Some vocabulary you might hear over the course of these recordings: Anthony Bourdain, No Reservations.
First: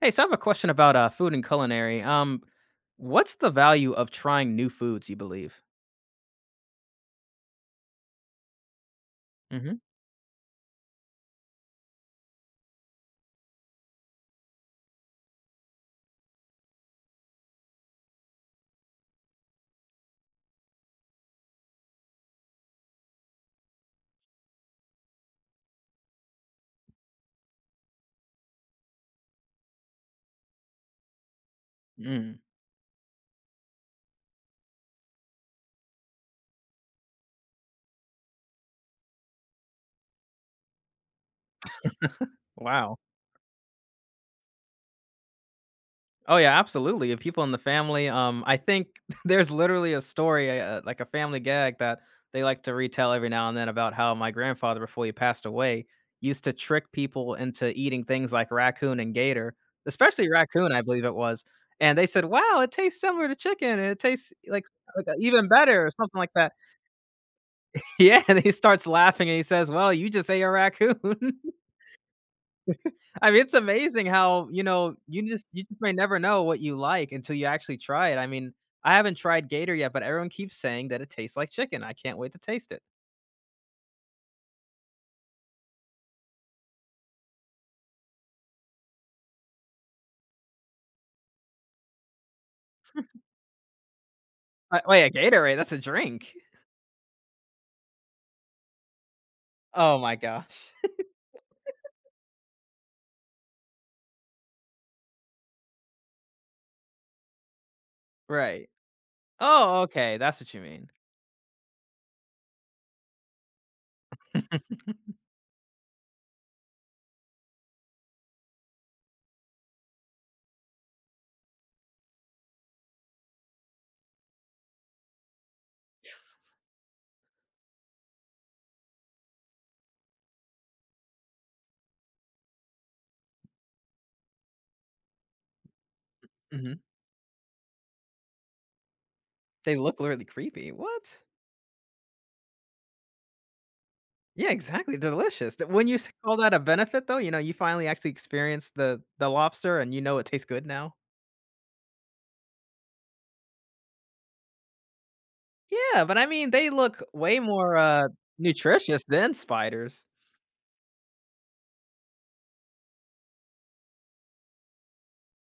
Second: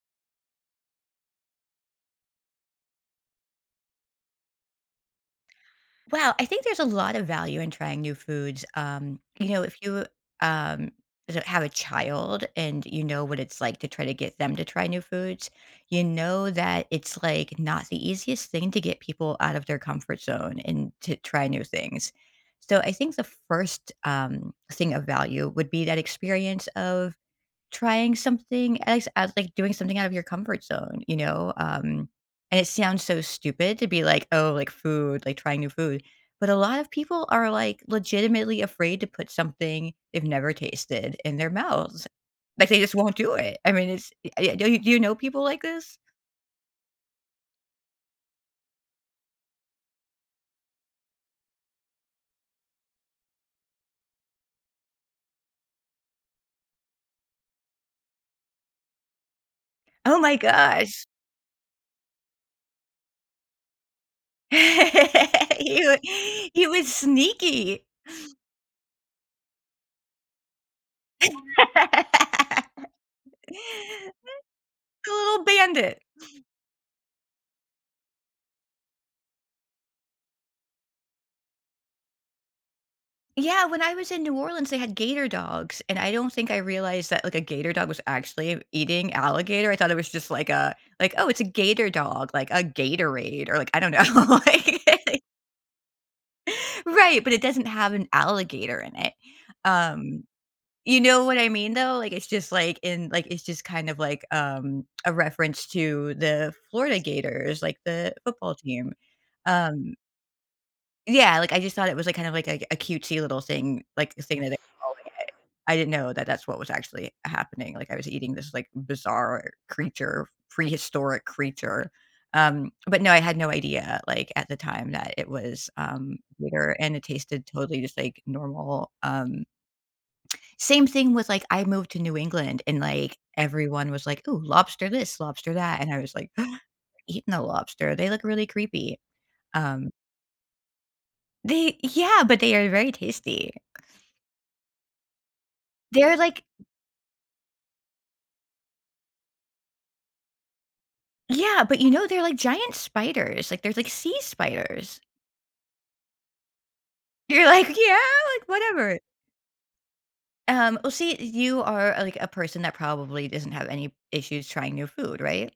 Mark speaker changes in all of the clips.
Speaker 1: Hey, so I have a question about food and culinary. What's the value of trying new foods, you believe?
Speaker 2: Wow, I think there's a lot of value in trying new foods.
Speaker 1: Hmm.
Speaker 2: If you um, have a child and you know what it's like to try to get them to try new foods, you know that it's like not the easiest thing to get people out of their comfort zone and to try new things. So I think the first thing of value would be that experience of trying something as, like, doing something out of your comfort zone.
Speaker 1: Mm.
Speaker 2: And it sounds so stupid to be like, "Oh, like, food, like, trying new food," but a lot of people are, like, legitimately afraid to put something they've never tasted in their mouths. Like, they just
Speaker 1: Wow.
Speaker 2: won't do it. I mean, it's y y do you know people like this?
Speaker 1: Oh yeah, absolutely. If people in the family, I think there's literally a story, like a family gag that they like to retell every now and then about how my grandfather, before he passed away, used to trick people into eating things like raccoon and gator,
Speaker 2: Oh
Speaker 1: especially
Speaker 2: my
Speaker 1: raccoon, I believe
Speaker 2: gosh.
Speaker 1: it was. And they said, "Wow, it tastes similar to chicken, and it tastes like even
Speaker 2: He
Speaker 1: better, or
Speaker 2: wa
Speaker 1: something like that."
Speaker 2: he was sneaky.
Speaker 1: Yeah, and he starts laughing and he says, "Well, you just ate a raccoon." I mean, it's amazing how, you know,
Speaker 2: A
Speaker 1: you
Speaker 2: little
Speaker 1: just you just may
Speaker 2: bandit.
Speaker 1: never know what you like until you actually try it. I mean, I haven't tried Gator yet, but everyone keeps saying that it tastes like chicken. I can't wait to taste it.
Speaker 2: Yeah, when I was in New Orleans, they had gator dogs, and I don't think I realized that like a gator dog was actually eating alligator. I thought it was just like a like, oh, it's a gator dog, like a Gatorade, or like I don't know,
Speaker 1: Wait, a
Speaker 2: like,
Speaker 1: Gatorade? That's a drink.
Speaker 2: right? But it doesn't have an alligator in it.
Speaker 1: Oh my
Speaker 2: Um,
Speaker 1: gosh.
Speaker 2: you know what I mean, though? Like it's just like in like it's just kind of like a reference to the Florida Gators, like the football
Speaker 1: Right.
Speaker 2: team.
Speaker 1: Oh,
Speaker 2: Um,
Speaker 1: okay. That's what you mean.
Speaker 2: yeah, like I just thought it was like kind of like a cutesy little thing, like thing that they call it. I didn't know that that's what was actually happening, like, I was eating this, like, bizarre creature, prehistoric creature, but no, I had no idea, like, at the time that it was, bitter and it tasted totally just, like, normal. Same thing with, like, I moved to New England and, like, everyone was like, "Ooh, lobster this, lobster that," and I was like,
Speaker 1: Mhm.
Speaker 2: "Eating the lobster, they look really creepy."
Speaker 1: They
Speaker 2: Um,
Speaker 1: look really creepy. What?
Speaker 2: they Yeah, but they are very tasty.
Speaker 1: Yeah, exactly. Delicious. When you
Speaker 2: They're,
Speaker 1: call
Speaker 2: like
Speaker 1: that a benefit though, you know, you finally actually experience the lobster and you know it tastes good now.
Speaker 2: Yeah, but you know, they're like giant spiders, like, there's like sea spiders.
Speaker 1: Yeah, but I mean, they look way
Speaker 2: You're like,
Speaker 1: more,
Speaker 2: "Yeah, like, whatever."
Speaker 1: nutritious than spiders.
Speaker 2: Well, see, you are, like, a person that probably doesn't have any issues trying new food, right?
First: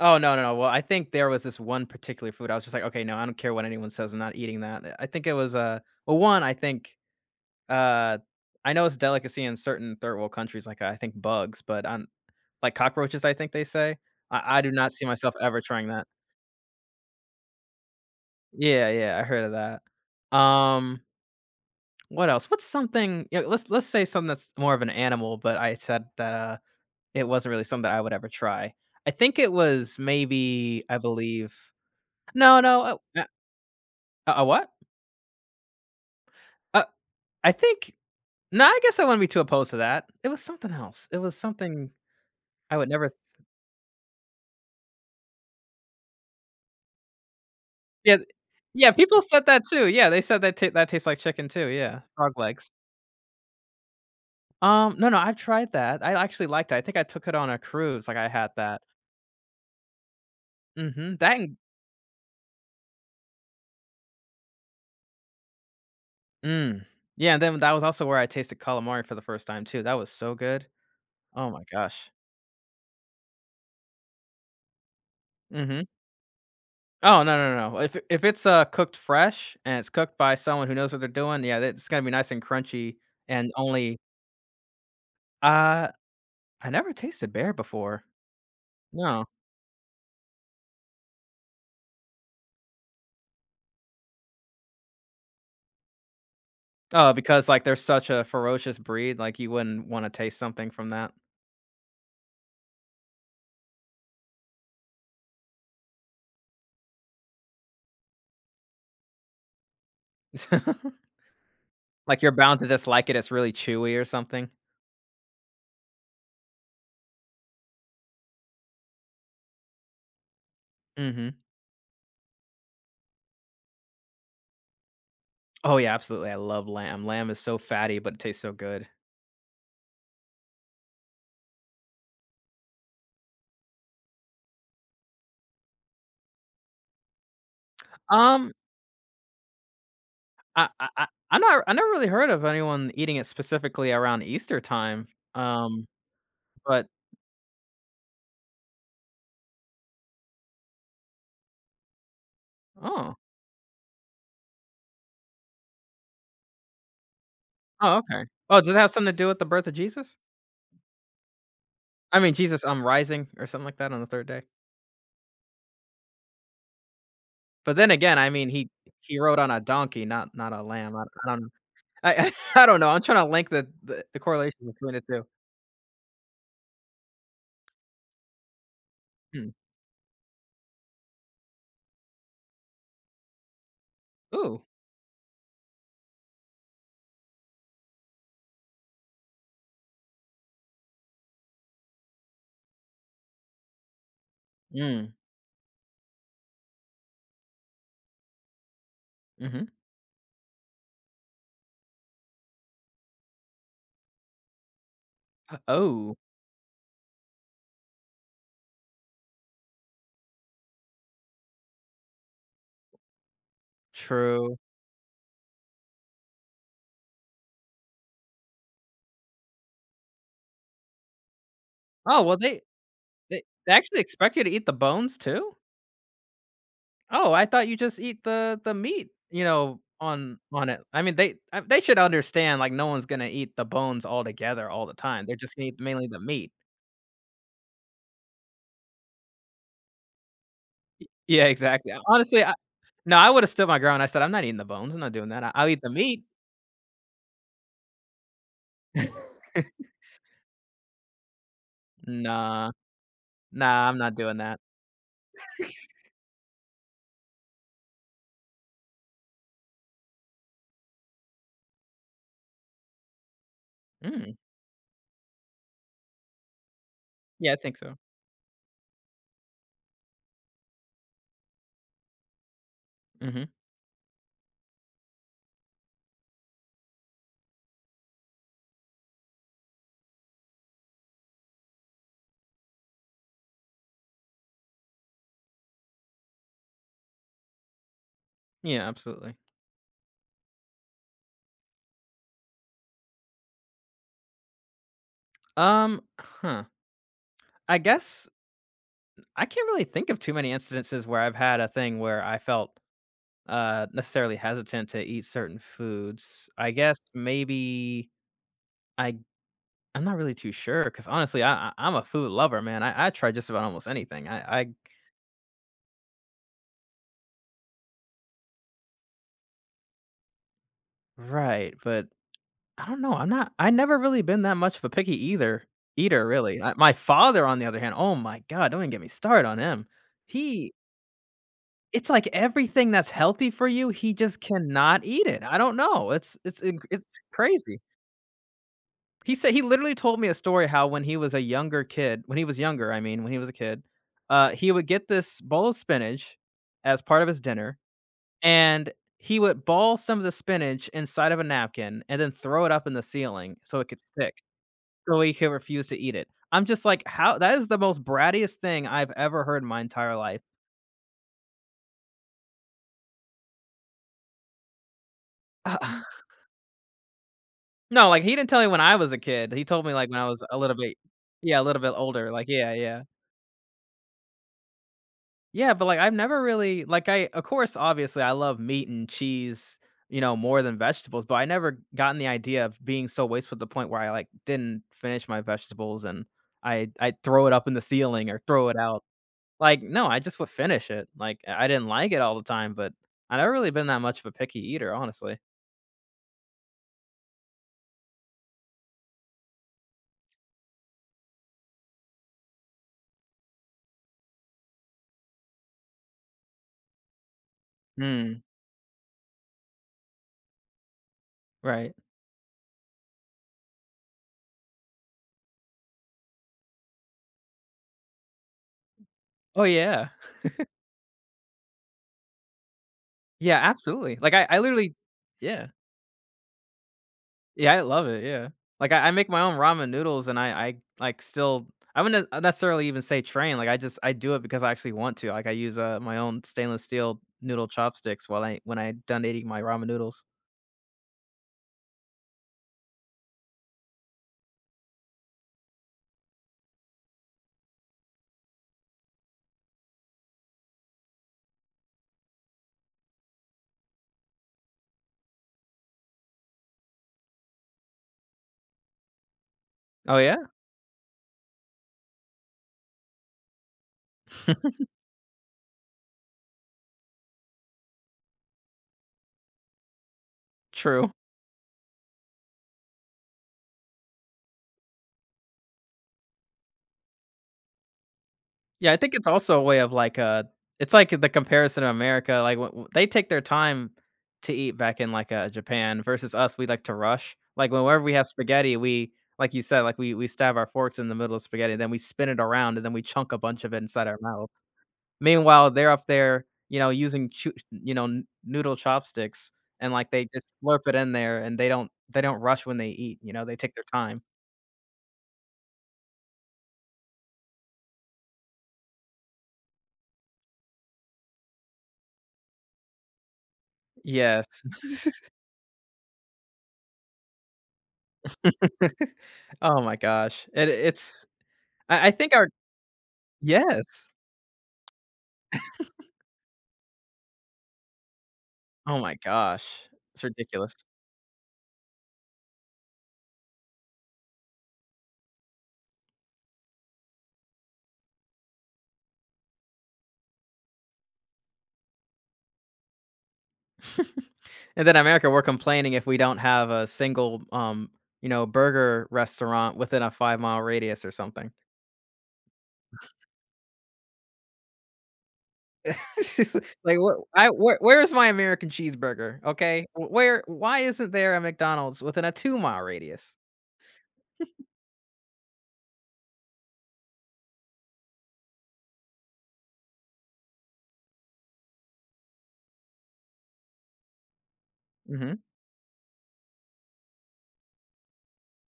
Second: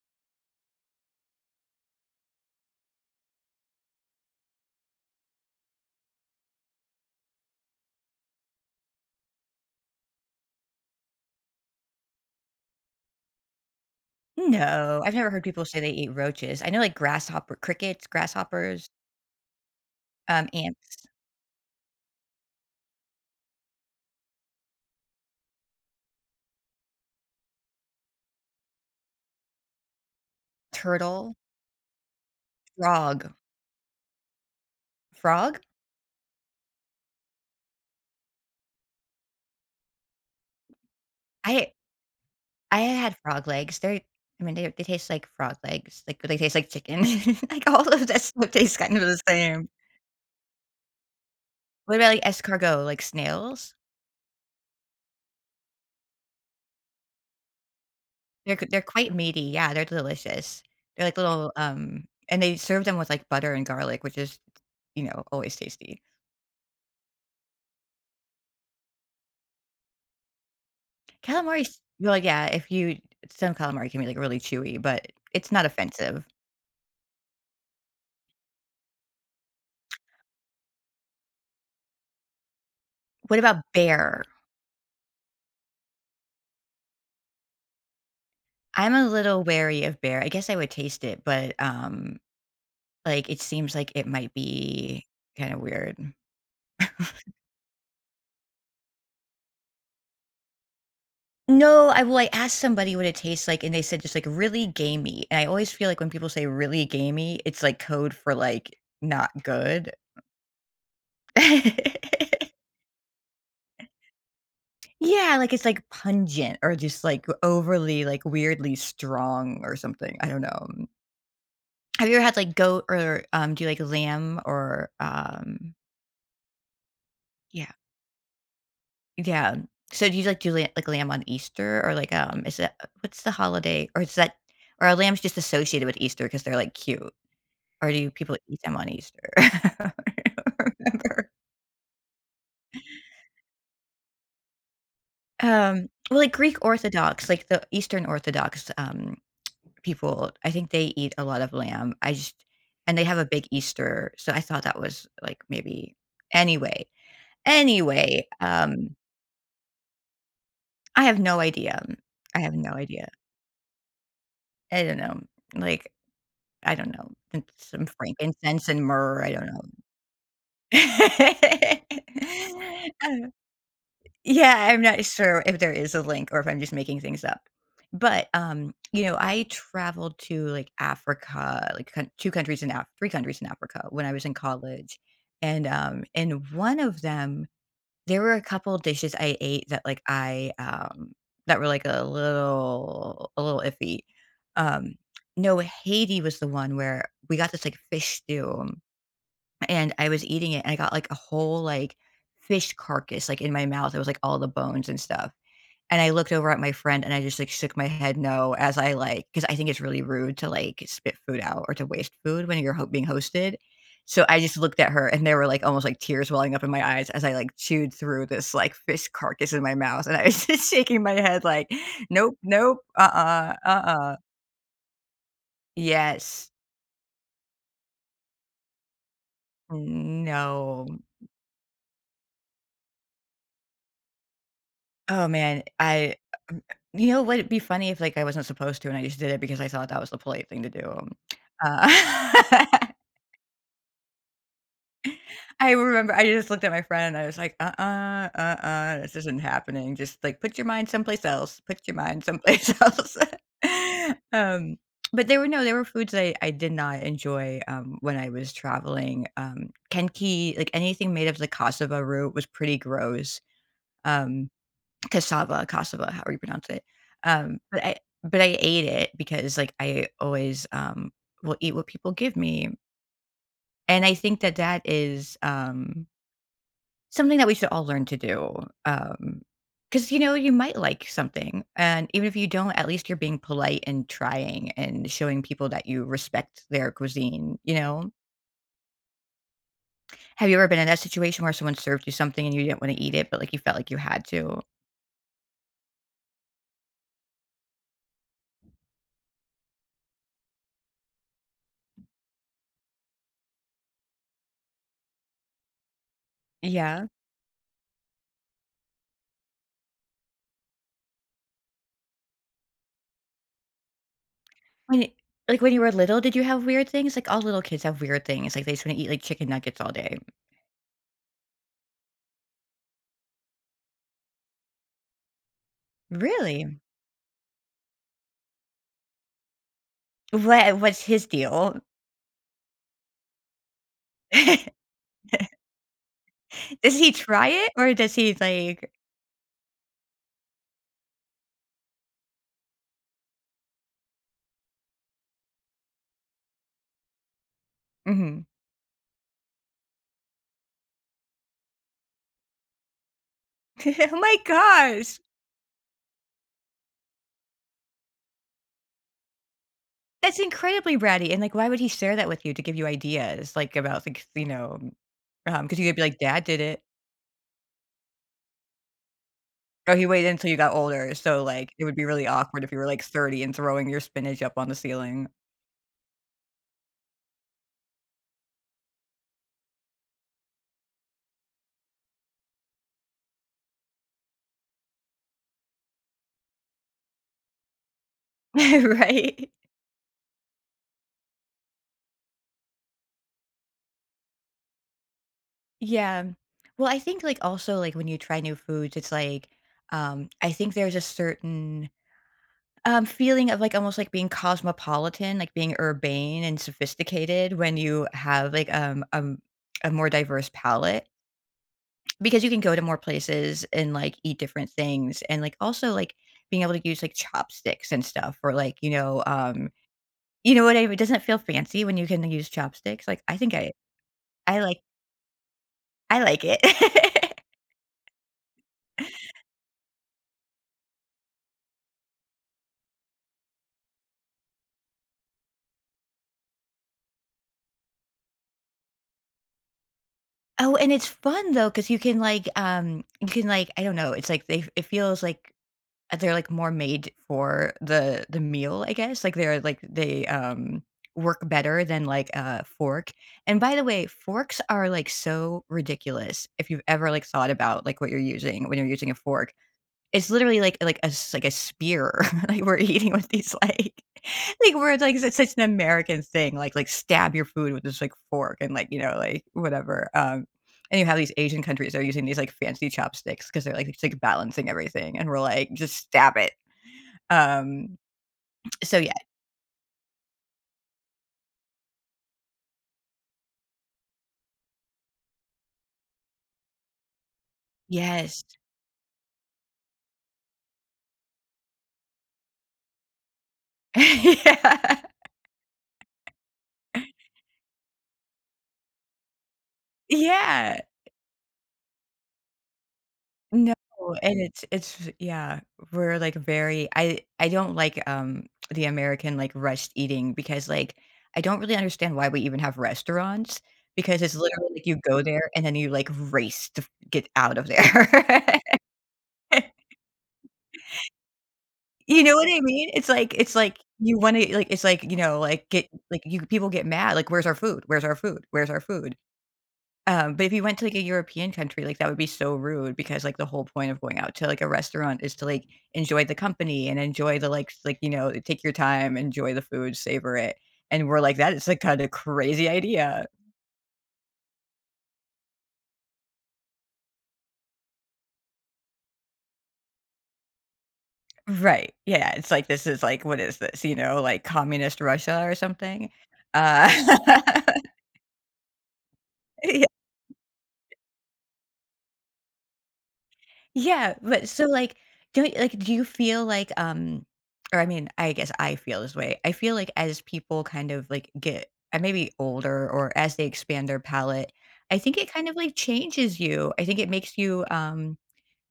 Speaker 1: Oh, no, no, no, well, I think there was this one particular food, I was just like, "Okay, no, I don't care what anyone says, I'm not eating that." I think it was, well, one, I think, uh I know it's a delicacy in certain third world countries, like, I think bugs, but I like cockroaches, I think they say. I do not
Speaker 2: No,
Speaker 1: see
Speaker 2: I've never
Speaker 1: myself
Speaker 2: heard
Speaker 1: ever
Speaker 2: people say
Speaker 1: trying
Speaker 2: they
Speaker 1: that.
Speaker 2: eat roaches. I know, like, grasshopper crickets, grasshoppers,
Speaker 1: Yeah, yeah, I heard of that.
Speaker 2: ants,
Speaker 1: What else? What's something, yeah, let's say something that's more of an animal, but I said that, it wasn't really something that I would ever try. I think it was maybe, I
Speaker 2: turtle,
Speaker 1: believe no, no, uh,
Speaker 2: frog.
Speaker 1: a what?
Speaker 2: Frog?
Speaker 1: Uh, I think no, I guess I wouldn't be too opposed to that. It was something else. It was
Speaker 2: I
Speaker 1: something I
Speaker 2: I
Speaker 1: would never
Speaker 2: had frog legs. They're I mean, they taste like frog legs, like, they taste like chicken. Like, all of
Speaker 1: yeah,
Speaker 2: that stuff tastes
Speaker 1: yeah,
Speaker 2: kind of the
Speaker 1: people said that
Speaker 2: same.
Speaker 1: too. Yeah, they said that ta that tastes like chicken too,
Speaker 2: What
Speaker 1: yeah,
Speaker 2: about, like,
Speaker 1: frog legs.
Speaker 2: escargot, like snails?
Speaker 1: No, no, I've tried that. I actually liked it. I think I took it on a cruise, like, I had
Speaker 2: They're
Speaker 1: that.
Speaker 2: quite meaty, yeah, they're delicious.
Speaker 1: Mm.
Speaker 2: They're like
Speaker 1: Mhm, that
Speaker 2: little,
Speaker 1: and
Speaker 2: and they serve them with, like, butter and garlic, which is, you know, always tasty.
Speaker 1: mm. Yeah, and then that was also where I tasted calamari for the first time too. That was so good. Oh my gosh.
Speaker 2: Yeah, if you some calamari can be, like, really chewy, but it's
Speaker 1: Mm.
Speaker 2: not
Speaker 1: Mhm.
Speaker 2: offensive.
Speaker 1: Oh, no, no, no, no. If it if it's cooked fresh and it's cooked by someone who knows what they're doing, yeah, it's gonna be nice and crunchy
Speaker 2: What
Speaker 1: and
Speaker 2: about
Speaker 1: only
Speaker 2: bear?
Speaker 1: uh, I never tasted bear before.
Speaker 2: I'm a
Speaker 1: No.
Speaker 2: little wary of bear. I guess I would taste it, but, like, it seems like it might be kinda weird.
Speaker 1: Oh, because, like, they're such a ferocious breed, like, you wouldn't wanna taste something from that.
Speaker 2: No, I well, I asked somebody what it tastes like, and they said just, like, "Really gamey," and I always feel like when people say "really gamey," it's, like, code for, like, not good.
Speaker 1: Like, you're bound to dislike it, it's really chewy or something.
Speaker 2: Yeah, like, it's, like, pungent or just, like, overly, like, weirdly strong or something, I don't know.
Speaker 1: Mhm.
Speaker 2: Have you ever had, like, goat or, do you like lamb?
Speaker 1: Oh, yeah, absolutely, I love lamb. Lamb is so
Speaker 2: Yeah,
Speaker 1: fatty, but it tastes so good.
Speaker 2: yeah. So do you, like, do la like, lamb on Easter or, like, is that what's the holiday or is that or are lambs just associated with Easter because 'cause they're, like, cute? Or do people
Speaker 1: Um,
Speaker 2: eat them on Easter? I don't
Speaker 1: I
Speaker 2: remember.
Speaker 1: I'm not I never really heard of anyone eating it specifically around Easter time, um,
Speaker 2: Well, like, Greek
Speaker 1: but
Speaker 2: Orthodox, like, the Eastern Orthodox, people, I think they eat a lot of lamb. I just and they have
Speaker 1: oh.
Speaker 2: a big Easter, so I thought that was, like, maybe anyway,
Speaker 1: Oh, okay.
Speaker 2: anyway,
Speaker 1: Oh, does it have something to do with the birth of Jesus?
Speaker 2: I have no idea.
Speaker 1: I mean,
Speaker 2: I have
Speaker 1: Jesus,
Speaker 2: no idea.
Speaker 1: rising or something like that on the 3rd day?
Speaker 2: I don't know. Like, I don't know.
Speaker 1: But
Speaker 2: Some
Speaker 1: then again, I mean,
Speaker 2: frankincense and
Speaker 1: he
Speaker 2: myrrh, I
Speaker 1: rode on a
Speaker 2: don't
Speaker 1: donkey, not a lamb. I don't know.
Speaker 2: know.
Speaker 1: I I don't know. I'm trying to link the correlation
Speaker 2: Yeah, I'm
Speaker 1: between the
Speaker 2: not
Speaker 1: two.
Speaker 2: sure if there is a link or if I'm just making things up. But, you know, I
Speaker 1: Hmm.
Speaker 2: traveled to, like, Africa, like, coun 2 countries in Af 3 countries in Africa when I was in
Speaker 1: Ooh.
Speaker 2: college. And, in one of them, there were a couple dishes I ate that, like, that were, like, a little iffy. Um,
Speaker 1: Mm.
Speaker 2: no, Haiti was the one where we got this, like, fish stew
Speaker 1: Mhm.
Speaker 2: and I was eating it and I got like a whole like fish carcass like in my mouth. It was like all the bones and stuff. And I
Speaker 1: Oh,
Speaker 2: looked over at my friend and I just like shook my head no as I like because I think it's really rude to like spit food out or to waste food when you're being hosted. So I
Speaker 1: true.
Speaker 2: just looked at her and there were like almost like tears welling up in my eyes as I like chewed through this like fish carcass in my mouth and I was just shaking my head like
Speaker 1: Oh, well,
Speaker 2: nope,
Speaker 1: they
Speaker 2: nope,
Speaker 1: they they actually expect you to eat the bones too?
Speaker 2: yes
Speaker 1: Oh, I thought you just eat the meat, you know, on it.
Speaker 2: no.
Speaker 1: I mean, they should understand, like, no one's gonna eat the bones all together all the time.
Speaker 2: Oh,
Speaker 1: They're just
Speaker 2: man,
Speaker 1: gonna eat mainly
Speaker 2: I
Speaker 1: the meat.
Speaker 2: m you know what? It'd be funny if, like, I wasn't supposed to and I just did it because I thought that was the polite thing to do,
Speaker 1: Yeah, exactly. Honestly, I
Speaker 2: uh,
Speaker 1: no, I would have stood my ground. I said, "I'm not eating the bones. I'm not doing that. I, I'll
Speaker 2: I
Speaker 1: eat the
Speaker 2: remember
Speaker 1: meat."
Speaker 2: I just looked at my friend and I was like, "Uh-uh, uh-uh, this isn't happening. Just, like, put your mind someplace else, put your mind
Speaker 1: Nah,
Speaker 2: someplace else."
Speaker 1: nah, I'm not doing that.
Speaker 2: Um, but there were no there were foods I did not enjoy, when I was traveling, Kenki like, anything made of the cassava root was pretty gross,
Speaker 1: Mm,
Speaker 2: um cassava, cassava, however you pronounce it.
Speaker 1: yeah, I
Speaker 2: Um,
Speaker 1: think
Speaker 2: but
Speaker 1: so.
Speaker 2: I but I ate it because, like, I always, will eat what people give me,
Speaker 1: Mhm.
Speaker 2: and I think that that is, something that we should all learn to do, because you know, you might like something, and even if you don't, at least you're being polite and trying and showing people that you respect their cuisine, you know?
Speaker 1: Yeah, absolutely.
Speaker 2: Have you ever been in that situation where someone served you something and you didn't wanna eat it, but, like, you felt like you had to?
Speaker 1: Um, huh, I guess I can't really think of too many instances where I've had a thing where I felt, necessarily hesitant to eat certain foods. I guess
Speaker 2: Yeah.
Speaker 1: maybe I I'm not really too sure because honestly, I'm a food lover, man. I try just about almost anything. I
Speaker 2: When it like, when you were little, did you have weird things? Like, all little kids have weird things, like, they just wanna eat, like, chicken nuggets all day.
Speaker 1: right, but I don't know, I'm not I never really been that much of a picky either eater, really. I
Speaker 2: Really?
Speaker 1: my father, on the other hand, oh my god, don't even get me started on him. He
Speaker 2: What what's his deal?
Speaker 1: it's like everything that's healthy for you, he just cannot eat it, I don't know, it's it's inc
Speaker 2: Does
Speaker 1: it's
Speaker 2: he try it
Speaker 1: crazy.
Speaker 2: or does he, like
Speaker 1: He said he literally told me a story how when he was a younger kid, when he was younger, I mean, when he was a kid, he would get this bowl of spinach as part of his dinner,
Speaker 2: Mhm.
Speaker 1: and he would ball some of the spinach inside of a napkin and then throw it up in the ceiling so it could
Speaker 2: Oh my
Speaker 1: stick,
Speaker 2: gosh!
Speaker 1: so he can refuse to eat it. I'm just like, how that is the most brattiest thing I've ever heard in my entire
Speaker 2: That's
Speaker 1: life.
Speaker 2: incredibly bratty, and, like, why would he share that with you to give you ideas, like, about, like, you know, because you could be like, "Dad did it."
Speaker 1: No, like, he didn't tell me when I was a kid. He told me,
Speaker 2: Or he
Speaker 1: like, when
Speaker 2: waited
Speaker 1: I was
Speaker 2: until you
Speaker 1: a
Speaker 2: got
Speaker 1: little bit
Speaker 2: older, so,
Speaker 1: yeah, a
Speaker 2: like,
Speaker 1: little
Speaker 2: it
Speaker 1: bit
Speaker 2: would be really
Speaker 1: older, like,
Speaker 2: awkward if
Speaker 1: yeah,
Speaker 2: you were, like,
Speaker 1: yeah.
Speaker 2: 30 and throwing your spinach up on the ceiling.
Speaker 1: Yeah, but, like, I've never really like, I of course, obviously, I love meat and cheese, you know, more than vegetables, but I never gotten the idea of being so wasteful to the point where I, like, didn't finish my vegetables and I throw it up in the ceiling or throw it out.
Speaker 2: Right?
Speaker 1: Like, no, I just would finish it. Like, I didn't like it all the time, but I never really been that much of a picky eater, honestly.
Speaker 2: Yeah. Well, I think, like, also, like, when you try new foods, it's like, I think there's a certain, feeling of, like, almost like being cosmopolitan, like being urbane and sophisticated when you
Speaker 1: Mm,
Speaker 2: have, like, a more diverse palette
Speaker 1: right.
Speaker 2: because you can go to more places and, like, eat different things and, like, also, like, being able to use, like, chopsticks and stuff or, like,
Speaker 1: Oh, yeah.
Speaker 2: you know what I mean? It doesn't feel fancy when you can use chopsticks.
Speaker 1: Yeah, absolutely. Like, I
Speaker 2: I like
Speaker 1: literally yeah.
Speaker 2: I like it.
Speaker 1: Yeah, I love it, yeah. Like, I make my own ramen noodles and like, still I wouldn't ne necessarily even say train, like, I just I do it because I actually want to, like, I use, my own stainless steel noodle chopsticks while I when I done eating my ramen noodles.
Speaker 2: Oh, and it's fun though, cause you can, like I don't know, it's like they it feels like they're, like, more made for the meal, I guess, like, they're, work better than, like, a fork, and by the way, forks are, like, so ridiculous if you've ever, like, thought about, like, what you're using when you're using a fork.
Speaker 1: Oh,
Speaker 2: It's
Speaker 1: yeah?
Speaker 2: literally like a s like a spear, like, we're eating with these, like like, we're like, it's such an American thing, stab your food with this, like, fork and, like, you know, like, whatever, and you
Speaker 1: True.
Speaker 2: have these Asian countries that are using these, like, fancy chopsticks because 'cause they're, like it's, like, balancing everything, and we're like, "Just stab it." Um,
Speaker 1: Yeah, I
Speaker 2: yeah.
Speaker 1: think it's also a way of like it's like the comparison of America. Like they take their time to eat back in like Japan versus us. We like to rush. Like whenever we have
Speaker 2: Yes.
Speaker 1: spaghetti, we like you said, like we stab our forks in the middle of spaghetti, and then we spin it around, and then we chunk a bunch of it inside our mouths.
Speaker 2: Yeah.
Speaker 1: Meanwhile, they're up there, you know, using you know noodle chopsticks, and like they just
Speaker 2: Yeah.
Speaker 1: slurp it in there, and they don't rush when they eat. You know, they
Speaker 2: No,
Speaker 1: take their time.
Speaker 2: and it's yeah, we're, like, very I don't like, the American, like, rushed eating because, like, I don't really understand why we even have restaurants because it's
Speaker 1: Yes.
Speaker 2: literally, like, you go there and then you, like, race to get out of there.
Speaker 1: Oh my gosh. It it's I
Speaker 2: You know
Speaker 1: think
Speaker 2: what
Speaker 1: our
Speaker 2: I mean? It's like
Speaker 1: yes.
Speaker 2: you wanna like, it's like, you know, like, get like, you people get mad, like, "Where's our food? Where's our food? Where's our
Speaker 1: Oh my
Speaker 2: food?"
Speaker 1: gosh, it's
Speaker 2: But if you
Speaker 1: ridiculous.
Speaker 2: went to, like, a European country, like, that would be so rude because, like, the whole point of going out to, like, a restaurant is to, like, enjoy the company and enjoy the, like, you know, take your time, enjoy the food, savor it, and we're like, "That is a kinda crazy idea."
Speaker 1: And then America, we're complaining if we don't have a single, you know, burger restaurant within a five-mile radius or something.
Speaker 2: Right, yeah, it's like, this is like, what is this, you know, like, communist Russia or something? Uh
Speaker 1: Like, where I where is my American cheeseburger, okay? W where why isn't there a McDonald's within a two-mile radius?
Speaker 2: yeah, but so like don't like do you feel like or I mean, I guess I feel this way. I feel like as people kind of like get maybe older or as they expand their palette, I think it
Speaker 1: Mhm.
Speaker 2: kind of like changes you. I think it makes you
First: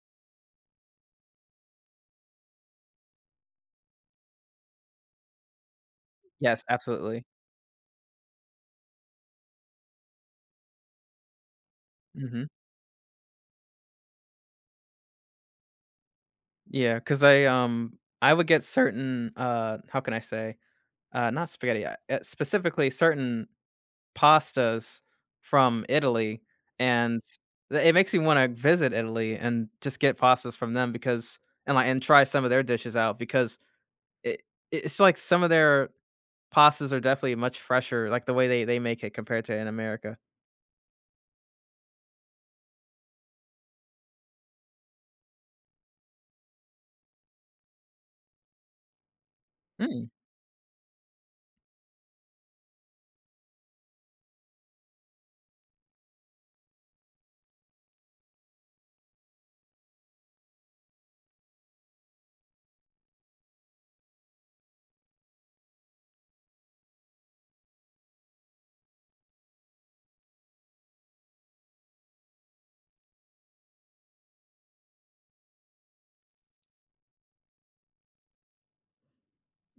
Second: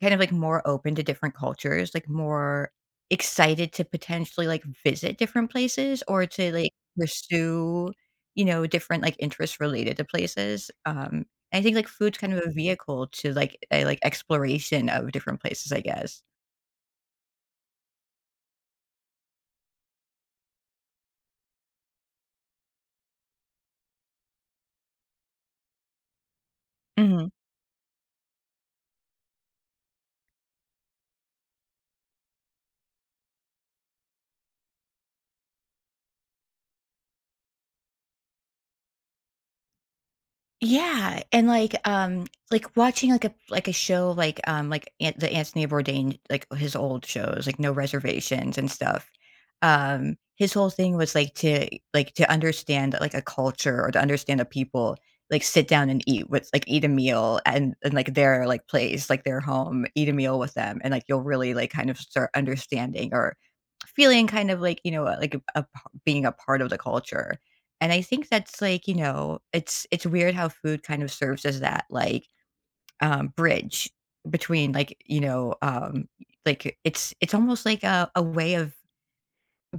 Speaker 2: kind of, like, more open to different cultures, like, more excited to potentially, like, visit different places or to,
Speaker 1: Yes,
Speaker 2: like,
Speaker 1: absolutely.
Speaker 2: pursue, you know, different, like, interests related to places, I think, like, food's kind of
Speaker 1: Mhm.
Speaker 2: a vehicle to, like, a, like, exploration of different places, I guess.
Speaker 1: Because I would get certain, how can I say? Not spaghetti, specifically certain pastas from Italy, and
Speaker 2: Mhm.
Speaker 1: th it makes me wanna visit Italy and just get pastas from them because and, like and try some of their dishes out because it it's like some of their pastas are definitely much fresher, like, the way they make it compared to in America.
Speaker 2: Yeah, and, like, watching, like, a show, like, An the Anthony Bourdain, like, his old shows, like, No Reservations and stuff,
Speaker 1: Mm,
Speaker 2: his whole thing was, like, to understand, like, a culture or to understand a people, like, sit down and eat with like, eat a meal and, like, their, like, place, like, their home, eat a meal with them, and, like, you'll really, like, kind of start understanding or feeling kind of like, you know, like a p being a part of the culture, and I think that's like, you know, it's weird how food kind of serves as that, like, bridge between, like, you know, like, it's almost like a way of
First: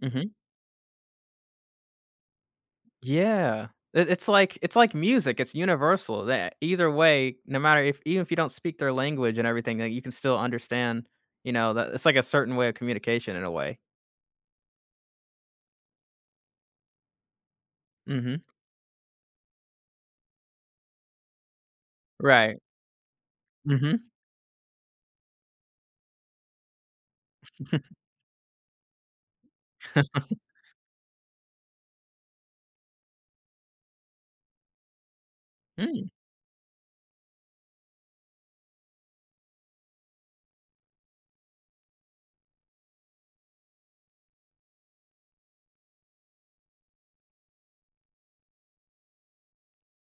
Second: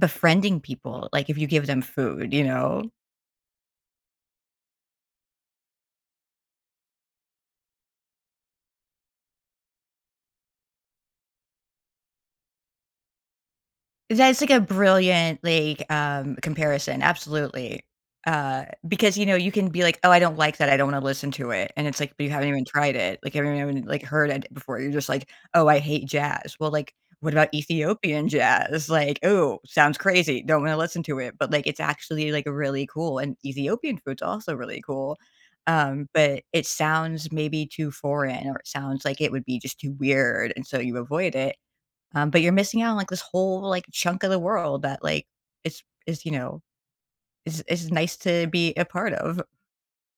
Speaker 1: mhm.
Speaker 2: people, like, if you give them food, you know?
Speaker 1: Yeah. It it's like music, it's universal that either way, no matter if even if you don't speak their language and everything, that you can still understand, you know, that it's like a certain way of communication in a way.
Speaker 2: That's like a brilliant, like, comparison, absolutely.
Speaker 1: Mhm.
Speaker 2: Because, you know, you can be like, "Oh, I don't like that, I don't wanna listen to it," and it's like, but you haven't
Speaker 1: Right.
Speaker 2: even tried it, like, you haven't even, like,
Speaker 1: Mhm.
Speaker 2: heard it before, you're just like, "Oh, I hate jazz." Well, like, what about Ethiopian jazz? Like, oh, sounds crazy, don't wanna listen to it," but, like, it's actually, like, really cool, and Ethiopian food's also really cool,
Speaker 1: Mm.
Speaker 2: but it sounds maybe too foreign, or it sounds like it would be just too weird, and so you avoid it, but you're missing out on, like, this whole, like, chunk of the world that, like, is, you know, is nice to be a part of.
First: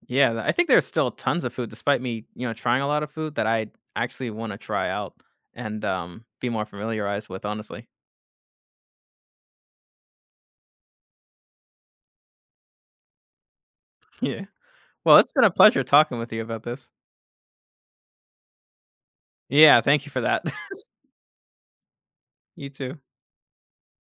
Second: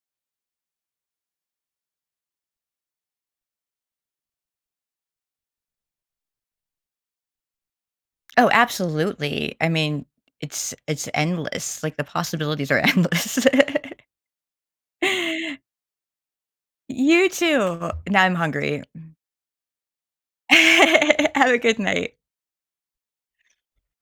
Speaker 1: Yeah, I think there's still tons of food, despite me, you know, trying a lot of food that I actually want to try out and be more familiarized with, honestly.
Speaker 2: Oh, absolutely. I mean, it's endless. Like, the possibilities are endless.
Speaker 1: Yeah. Well, it's been a pleasure talking with you about this.
Speaker 2: You too. Now I'm hungry.
Speaker 1: Yeah, thank you for that.
Speaker 2: Have a good night.
Speaker 1: You too.